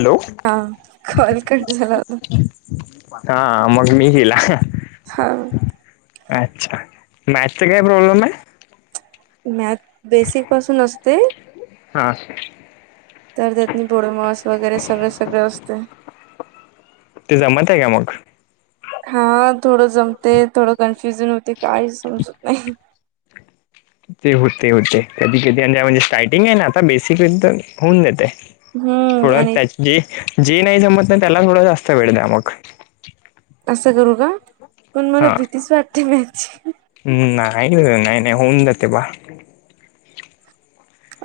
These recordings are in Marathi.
हॅलो हा कॉल कट झाला होता हा मग मी हिला हां अच्छा, मॅथ्सच काय प्रॉब्लेम आहे? मॅथ बेसिक पासून असते. हा तर त्यातनी पोडोमास वगैरे सगळं सगळं असतय. ते जमत आहे का मग? हा थोडं जमते थोडं कन्फ्युजन होते काहीच समजत नाही. ते होते होते कधी कधी आणि त्या म्हणजे स्टार्टिंग आहे ना आता बेसिक होऊन देते. हम्म थोडं आणि त्या जे नाही जमत नाही त्याला थोडा जास्त वेळ द्या मग असं करू का पण मला भीतीच वाटते मॅथ्सची. हम नाही नाही होऊन जाते बा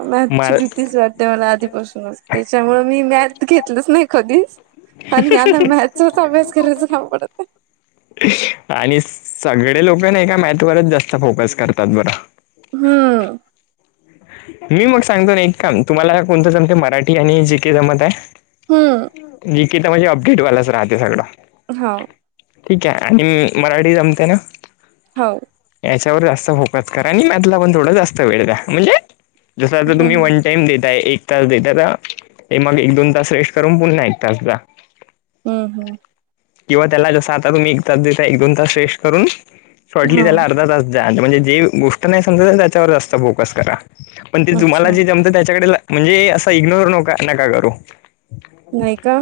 मॅथची मला भीतीच वाटते मला आधीपासूनच त्याच्यामुळे मी मॅथ घेतलंच नाही कधीच, आणि आता मॅथचाच अभ्यास करायचा [unintelligible] आणि सगळे लोक ना एका मॅथ वरच जास्त फोकस करतात बरं हम्म मी मग सांगतो ना एक काम तुम्हाला कोणतं जमते मराठी आणि जी केे जमत आहे. हम्म निकिता म्हणजे अपडेटवालाच राहते सगळं हाव ठीक आहे आणि मराठी जमते ना? हो याच्यावर जास्त फोकस करा आणि मॅथला पण थोडा जास्त वेळ द्या म्हणजे जस आता हम्म हम्म तुम्ही, टायम देताय एक तास देताय तर मग एक दोन तास रेस्ट करून पुन्हा एक तास जा, अहं किंवा त्याला जसं आता तुम्ही एक तास देताय एक दोन तास रेस्ट करून, हम्म शॉर्टली त्याला हो अर्धा तास झालं म्हणजे जे गोष्ट नाही समजत त्याच्यावर जास्त फोकस करा. पण ते तुम्हाला अच्छा जे जमत त्याच्याकडे, म्हणजे असा इग्नोर न नका करू. नाही का.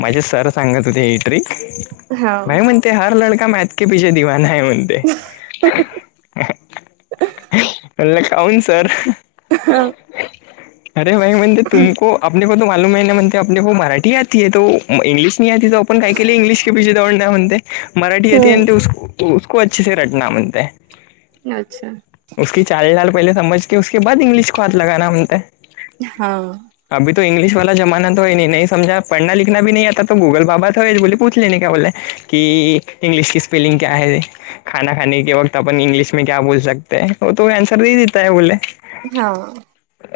माझे सर सांगत होते ही ट्रिक, हा नाही म्हणजे ते हर ते काऊन सर. हा अरे भाई म्हणते तुमको आपने को त मालूम आहे ना म्हणते आप को मराठी आ तो इंग्लिश नाही आती तो आपण काय के लिये इंग्लिश के दवडना है म्हणते. मराठी येतिये हम्म उस्को अच्छेसे रटना मंताय अच्छा उसकी चाल डाल पहिले समजकेे उसके बाद इंग्लिश को हात लगाना मंगताय. हा अभी त इंग्लिश वाला जमाना तो हे ही नाही समजा पढना लिखना भी नाही आता तो गुगल बाबा [unintelligible] बोले पूछलेणे का बोले की इंग्लिश की स्पेलिंग क्या है. खाना खाने के वक्त आपण इंग्लिश मे क्या बोल सकते हो तो आंसर नाही देता है बोले हा.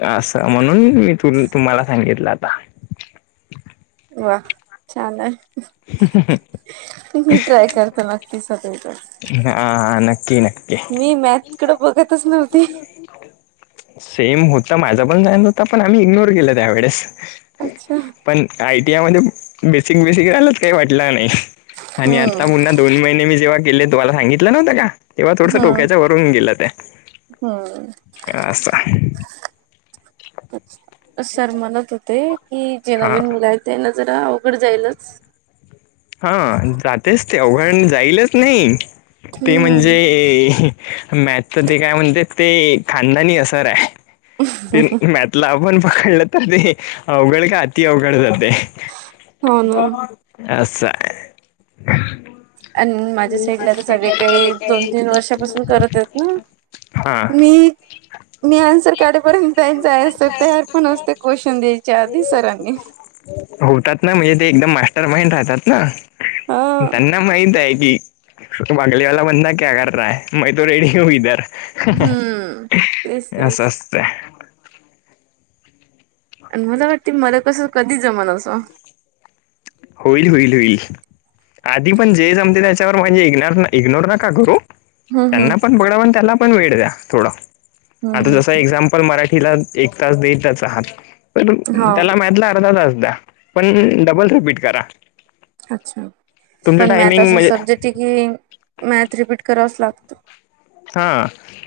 असं, म्हणून मी तु तुम्हाला सांगितलं आता. वा छान आहे, मी ट्राय करत तर नक्कीच सगळीच. हा हा, नक्की नक्की. मी मॅथकडे बघतच नव्हती. सेम होतं माझा पण, जाई नव्हता पण आम्ही इग्नोर केलं त्यावेेळेस. अच्छा. पण आयटीआय मध्ये बेसिक बेसिक राहिलाच काही वाटलं नाही आणि हम्म आता मुलांना दोन महिने मी जेव्हा केले तुहाला सांगितलं नव्हतं का, तेव्हा थोडसं डोक्याच्या वरून गेलं ते. हम्. तासा. सर म्हणत होते की जे हा नवीन मुलं आहेत त्यांना जरा अवघड जाईलच. हा जातेच ते अवघड, जाईलच नाही. ते हम्म म्हणजे मॅथच ते काय म्हणते ते खानदानी असर आहे. ते आपण पकडलं तर ते अवघड का अति अवघड जाते. हो ना असांय. आणि माझ्या साईडला तर सगळे काही दोन तीन वर्षापासून करत आहेत ना. हा मी. मी आन्सर काढेपर्यंत त्याचं आन्सर तयार पण असते क्वेशचन द्यायच्या आधी सरांनी. होतात ना म्हणजे ते एकदम मास्टर माइंड राहतात ना. हा त्यांना माहित आहे की बागले वाला बंदा क्या कर रहा ह मै तो रेडी हू इधर. हम्म तेच तेच असं असतं. आणि मला वाटते मला कसं कधी जमन असं. होईल होईल होईल आधी पण जे जमते त्याच्यावर म्हणजे इग्नोर इग्नोर नका करू. हम्म हम्म त्यांना पण पडा त्यांना पण वेळ द्या थोड, आता हम्म जस हम्म एक्झाम पण मराठीला एक तास देतच आहात पण हम्म त्याला मॅथ्स् ला अर्धा तास द्या. पण डबल रिपीट करा. अच्छा तुमचं पण मॅथ टायमिंग असा म्हणजे सब्जेक्ट आहे की मॅथ रिपीट करावच लागतं. हा.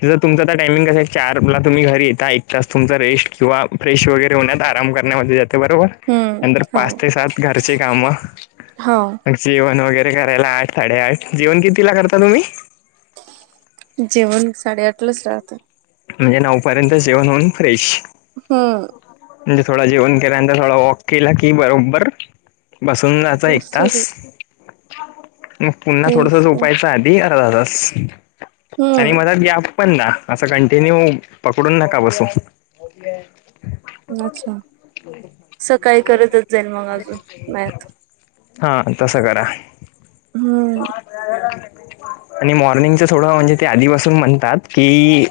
त तुमच आता टाइमिंग कस आहे चार ला तुम्ही घरी येता एक तास तुमचा रेस्ट किंवा फ्रेश वगैरे होण्यात आराम करण्यामध्ये जाते बरोबर, हम्म नंतर पाच हो. ते सात घरचे काम. हो. जेवण वगैरे करायला आठ साडेआठ, जेवण किती ला करता तुम्ही? जेवण साडेआठलाच राहतं. म्हणजे नऊपर्यंत जेवण होऊन फ्रेश. हम म्हणजे थोडा जेवण केरांतर थोडा वॉक केला की बरोबर- बसून जायचं एक तास. स्टडी मग पुन्हा तेच थोडस तर उपायच आधी अरच आणि हम्म. मला या- पण ना असं कंटिन्यू पकडून नका बसू. अच्छा सकाळी करतच जाईल मग अजून मत- हा तसं करा. हम्म आणि मॉर्निंगच थोडं म्हणजे ते आधीपसून म्हणतात. कि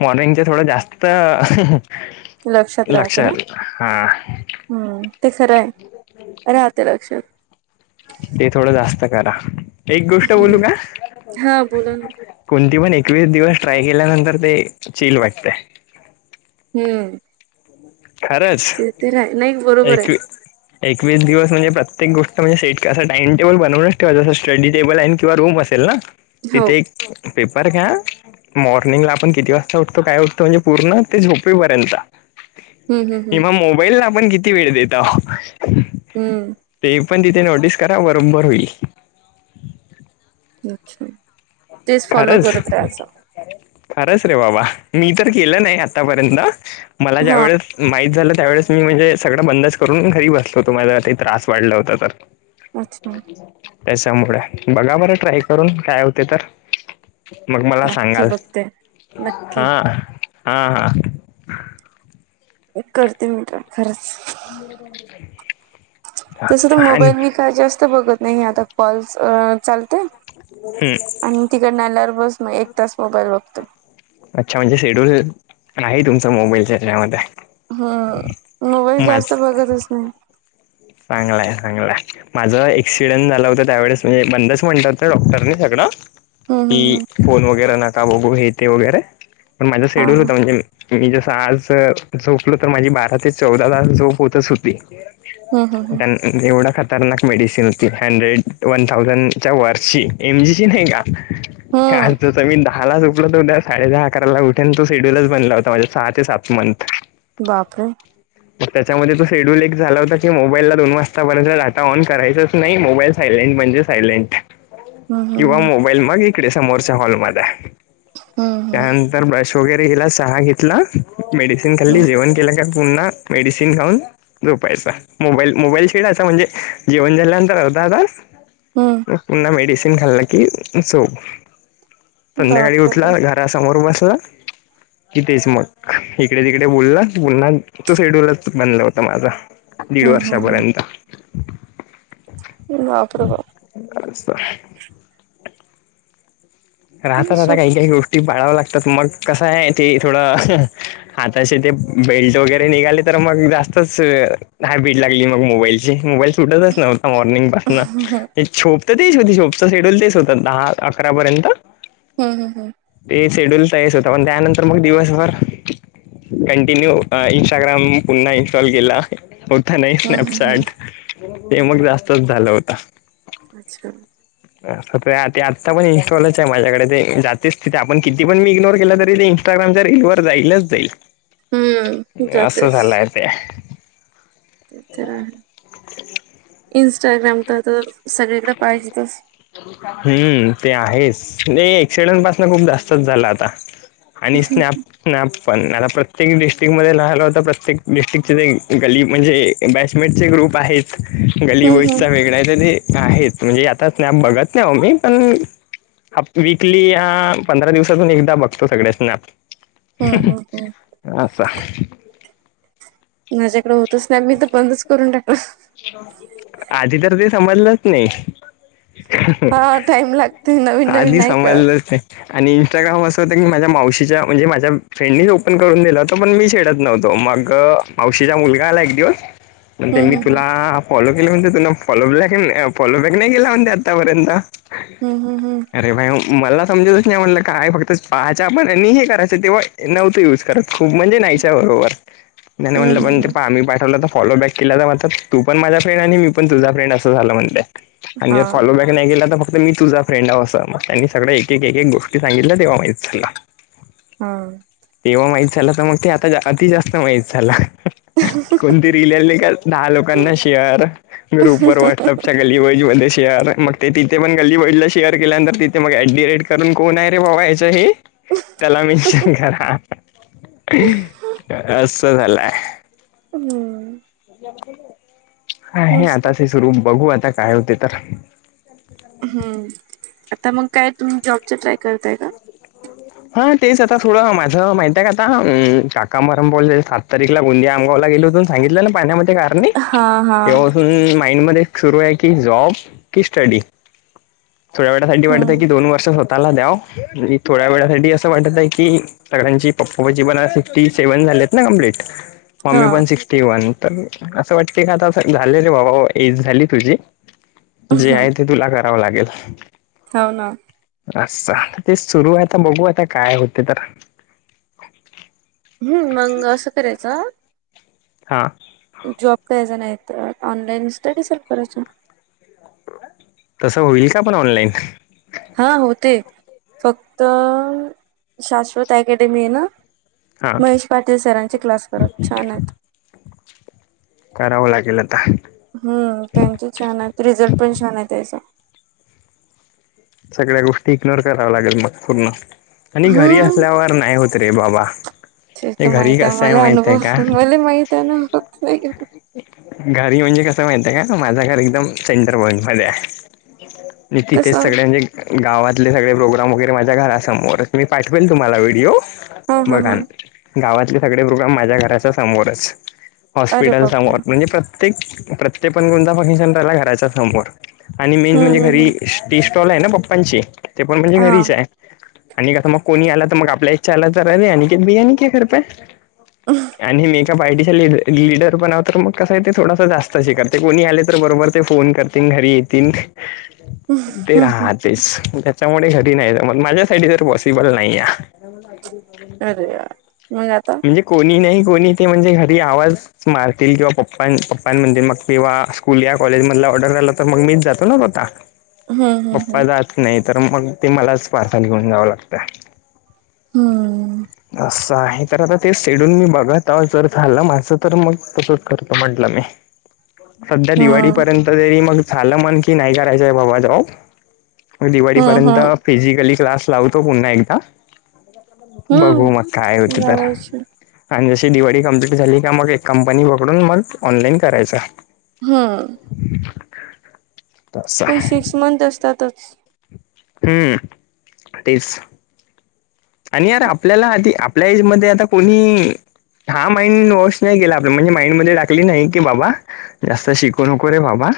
मॉर्निंगचे थोडं जास्त लक्षात राहत ना लक्षल, हा. हम्म! ते खरं आहे, राहते लक्षात. ते थोडं जास्त करा. एक गोष्ट हम्म बोलू का? हा बोला ना. कोणती पण एकवीस दिवस ट्राय केल्यानंतर ते चील वाटते. हम्म खरंच ते तर आहे नाही बरोबर एक आहे एकवीस दिवस म्हणजे प्रत्येक गोष्ट म्हणजेट क असं टाम टेल बनवूनच ठेवा जं स्टटडी टेबल आहे किंवा रूम असेल ना. हो. तिथे एक पेपर घ्या. मॉर्निंगला आपण किती वाजता उठतो काय उठतो म्हणजे पूर्ण ते झोपेपर्यंत. हम्म हम्म ह हम्म म मोबाईलला आपण किती वेळ देतो? हम्म. ते पण तिथे नोटीस करा बरोबर होईल. अच्छा तेच फॉलो खरंच करत रहाचां. खरंच रे बाबा मी तर केलं नाही आतापर्यंत मला हा ज्यावेेळेस माहित झालं त्यावेळेस. मी म्हणजे सगळं बंदच करून घरी बसलो होतो माझला ते त्रास वाढला होता तर- अच्छा त्याच्यामुळे बघा बरं ट्राय करून काय होते तर, - मग मला नक्की सांगाल बघते नक्की. हा हा हा. करते मी ट्राय खरंच. तस तर आणि मोबाईल मी काय जास्त बघत नाही आता कॉल चालते. हम्म. आणि तिकडनल्यावर बस मग एक तास मोबाईल बघतोय. अच्छा म्हणजे शेड्यूल आहे तुमचा मोबाईलच्या त्यामध्ये. हम्म मोबाईल जास्त बघतच नाही. चांगलंय चांगलंय. माझं एक्सिडेंट झालं होतं त्यावेळेस म्हणजे बंदच म्हणत होतं डॉक्टरने सगळं हम्म हम्म की हम्म फोन वगैरे नका बघू हे ते वगैरे. पण माझा हा शेड्यल हा होता म्हणजे मी जसं आज झोपल तर माझी बारा ते चौदा तास झोप होतच होती हम्म हम्म त्यां एवढं खतरनाक मेडिसिन होती हंड्रेड वन थाउजंडच्या वर्ची एमजीची नाही का? हम्म हम्म हलत. मी दहाला झपलत होद्या साडे दहा अकराला उठ तो शेड्यूलच बनला होता माझे सहा ते सात मंथ. बापरे. मग त्याच्यामध्ये तो शेड्यूल एक झाला होता की मो मोबाईलला दोन वाजतापर्यंत डाट न करायच नाही मोबाईल सायलेंट म्हणजे सायलेंट. हम्म किंवा हम्म मोबाईल मग इकडे समोरच्या हॉल म हम्म. हम्म त्यान तर ब्रश वगैरे गेला चहा घेतला मेडिसिन खाल्ली हम्म जेवण केलं का पुन्हा मेडिसीन खाऊन झोपायचा. मोबाईल मोबाईलशी म्हंजे असं म्हणजे जेवन झाल्यानंतर अर्धा तास. हम्म. मेडस खाल की झोप संध्याकाळी बापरे बाप उठलं समर बस इथेच मग इकडे तिकडे बोलला बन्हा तो सेड्यूलच बनला होता माझा. दीड हम्म हम्म वर्षापर्यंत. बाप रे बाप. असं हाय. राहता राहता काही सोप काही गोष्टी बाळाव्या लागतात मग कसं आहे ते थोडं आता असे ते बेल्ट वगैरे निघाले तर मग जास्तच हाय भीट लागली मग मोबाईलची मोबाईल सुटतच नव्हता मॉर्निंग ना हम्म हम्म शोप तर तेच होती शोपच शेड्यूल तेच होतं दहा अकरापर्यंत. हम् हम् हम. ते शेड्यूल तरच होता पण त्यानंतर मग दिवसभर. कंटिन्यू इंस्टाग्राम पुन्हा इन्स्टॉल केला. होत नाही हम्म हम्म स्नॅपचॅट हे मग जास्तच झालं होत. अच्छा. आ आत्ता पण इनस्टालच आहे माझ्याकडे ते जातेच तिथे आपण किती पण मी इग्नोर केला तरी तेई इंस्टाग्रामच्या रील वर जाईलच हम्म जाईल असं जातेच झालंय ते. ते तर आहे इं्स्टाग्राम तर तर सगळीकडे पाहिजे तच हम्म ते आहेच नाही एक्सिडेंट पासन खूप जास्तच झालं आता आणि स्नॅप ना पण मला प्रत्येक डिस्ट्रिक्ट ममध्येध्ये राहाला होत प्रत्येक डिस्ट्रिकचे ते गली म्हणजे बॅटमेटचे ग्रुप आहेत गलीबोई हम्म हम्म वेगळ तरी आहेत म्हणजे आताच नाही बघत नाही आ मी पण ह वीकली ह पंधरा दिवसातून एकदा बघतो सगळ्यांसना हम्म हम् हम् असचछा माझ्याकडें होतच ना मी तर बंदच करून टाकल आधी तर ते समजलंच नाही हा टाइम लागते नवीन नवीन आधी नाही कळत सभजलंच नाही आणि इन्स्टाग्राम असं होत की माझ्या मावशीच्या म्हणजे माझ्या फ्रेंडनी ओपन करून दिला होतं पण मी शेडत नव्हतो मग पावशीचा मुलगा आला एक दिवस हम्म त्यांनी हम्म हा फॉलो केली म्हणते तुं फॉलो बॅक फॉलो बॅक नाही केला म्हणते आतापर्यंत हम् हम् हम् अरे बा मला समजतच नाही म्हटलं काय फक्त पाहायं पण आणि हे करायचं तेव्हा नव्हतं युज करात खूप म्हणजे नाहीच आहे बरोबर त्या म्हटलं हम्म हम्म पण हम्म हम्म ते आम्ही पाठवलं तर फॉलो बॅक केला तर मात तू पण माझा फ्रेंड आणि मी पण तुझा फ्रेंड असं झाला म्हणते हा आणिर फॉलो बॅ नाही गेलं तर फक्त मी तुझ फ्रेड आहे असं त्यांनी सग्या एक एक गोष्टी सांगितल्या तेव्हा माहित सला हम तेव्हा माहीत झालं तर मग ते आता अति जास्त माहित झालं कोणती रीलली का दहा लोकांना शेअर ग्रुप व व्हॉट्सअपच्या गल्लीबज मध्ये शेअर मग ते तिथे पण गलीबजला शेअर केल्यानंतर तिथ मग ऍडेट कारण कोण आहे रे बवायचंही त्याला मिेनशन करा असं झालंय हम्म आहे हे मस्त आता ते सुरू बघू आता काय होते तर हम्म आता मग काय तुम्ही जॉबचा ट्राय करताय का हा तेच आता थोडं माझं माहित आहे का आता काका मरम बोलले तररीकला गोंदि आमगाव गेली होून सांगितलं ना पाण्यामध्ये का हा हा तेव्हा पासून माइंड मध्ये सुरू आहे की जॉब की स्टडी थोड्या वेळासाठी वाटत हम्म आहे की दोन वर्ष स्वतःला द्याव आणि थोड्या वेळासाठी असं वाटत आहे की सगळ्यांची पप्पापाची पण सिक्स्टी सेव्हन झालीत ना कमप्लीट हा मम्मी पण सिक् ी वन तर असं वाटते का आता झालेले बाबा एज झाली तुझी जे हम्म. आहे ते तुला करावं लागेल हो ना अस ते सुरू आहे आता बघू आता काय होते तर हम्म मग असं करायचं हा जॉब कयचा नाही तर ऑनलाईन स्टडी सर्च करायचं तसं होईल का पण ऑनलाईन हा होते फक्त शाश्वत अकॅडमी ना हा महेश पाटील सरांचे क्लास करत छान आहेत करावं लागेल आता हम्म त्यांचे छान आहे रिझल्ट पण छान आहेत असं सगळ्या गोष्टी इग्नोर कराव्या लागेल मग पूर्ण आणि घरी हम्म असल्यावर नाही होत रे बाबा चित ते घरी माहती आहे कसं मला माहित अुभव आहे का आ मला माहित आहेय नात नाही ग घरी म्हणजे कसं माहित आहे का माझं घर एकदम सेंटर भवन मध्ये आहे मी कस तिथेच सगळे हा म्हणजे गावातले सगळे प्रोग्राम वगैरे माझ्या घरासमोर मी पाठवेल तुम्हाला व्हिडिओ हा हा बघाना गावातले सगळे प्रोग्राम माझ्या घराच्या समोरच अरे हॉस्पिटल बापरे समोर म्हणजे प्रत्येक प्रत्येक पण कोणता फंक्शन चालू घराच्या समोर आणि मेन हम्म म्हणजे हम्म घरी हम्म टी स्टॉल आहे ना पप्पांची ते पण म्हणजे हा घरीच आहे आणि आता मग कोणी आला तर मग आपल्या इथ चहाला तर अरे अनिकेत भय्या है नही क्या घर पे आणि मेकअप आयटीस [unintelligible] लिडर बनव तर मग कसा य ते थोडासा जास्तच हे करते कोणी आले तर बरोबर ते फोन करतील घरी येतील हम्म, ते हम्म. राहतेच त्याच्यामुळे घरी नाही जमत माझ्या साठी तर पॉसिबल नाही य [unintelligible] [inaudible] अरे यार मग आता म्हणजे कोणी नाही कोणी ते म्हणजे घरी आवाज मारतील किंवा पप्पा पप्पां म्हणतील मग किंवा स्कूल या कॉलेजमधला ऑर्डर झाला तर मग मीच जातो ना स्वतः हम्म पप्पा हम्म जात नाही तर मग ते मलाच पार्सल घेऊन जावं लागतय हम्म असं आहे तर आता ते शेडूल मी बघत आहो जर झालं माझं तर मग तसच करतो म्हटलं मी सध्या हम्म दिवाळीपर्यंत तरी मग झालं मन कि नाही करायचंय बाबा जॉब हम्म दिवाळीपर्यंत हम्म फिजिकली क्लास लावतो पुन्हा एकदा बघू मग हम्म काय हो लावायची आणि जशी दिवाळी कंप्लीट झाली का मग एक कंपनी पकडून मग ऑनलाईन करायच हम्म [inaudible] पण सिक्स मंथ असतातच हम्म तेच आणि यार आपल्याला आधी आपल्या एजमध्ये आता कोणी हा माइंड वॉश नाही केला आपलं म्हणजे माइंडमध्ये टाकली नाही की बाबा जास्त शिकू नको रे बाबा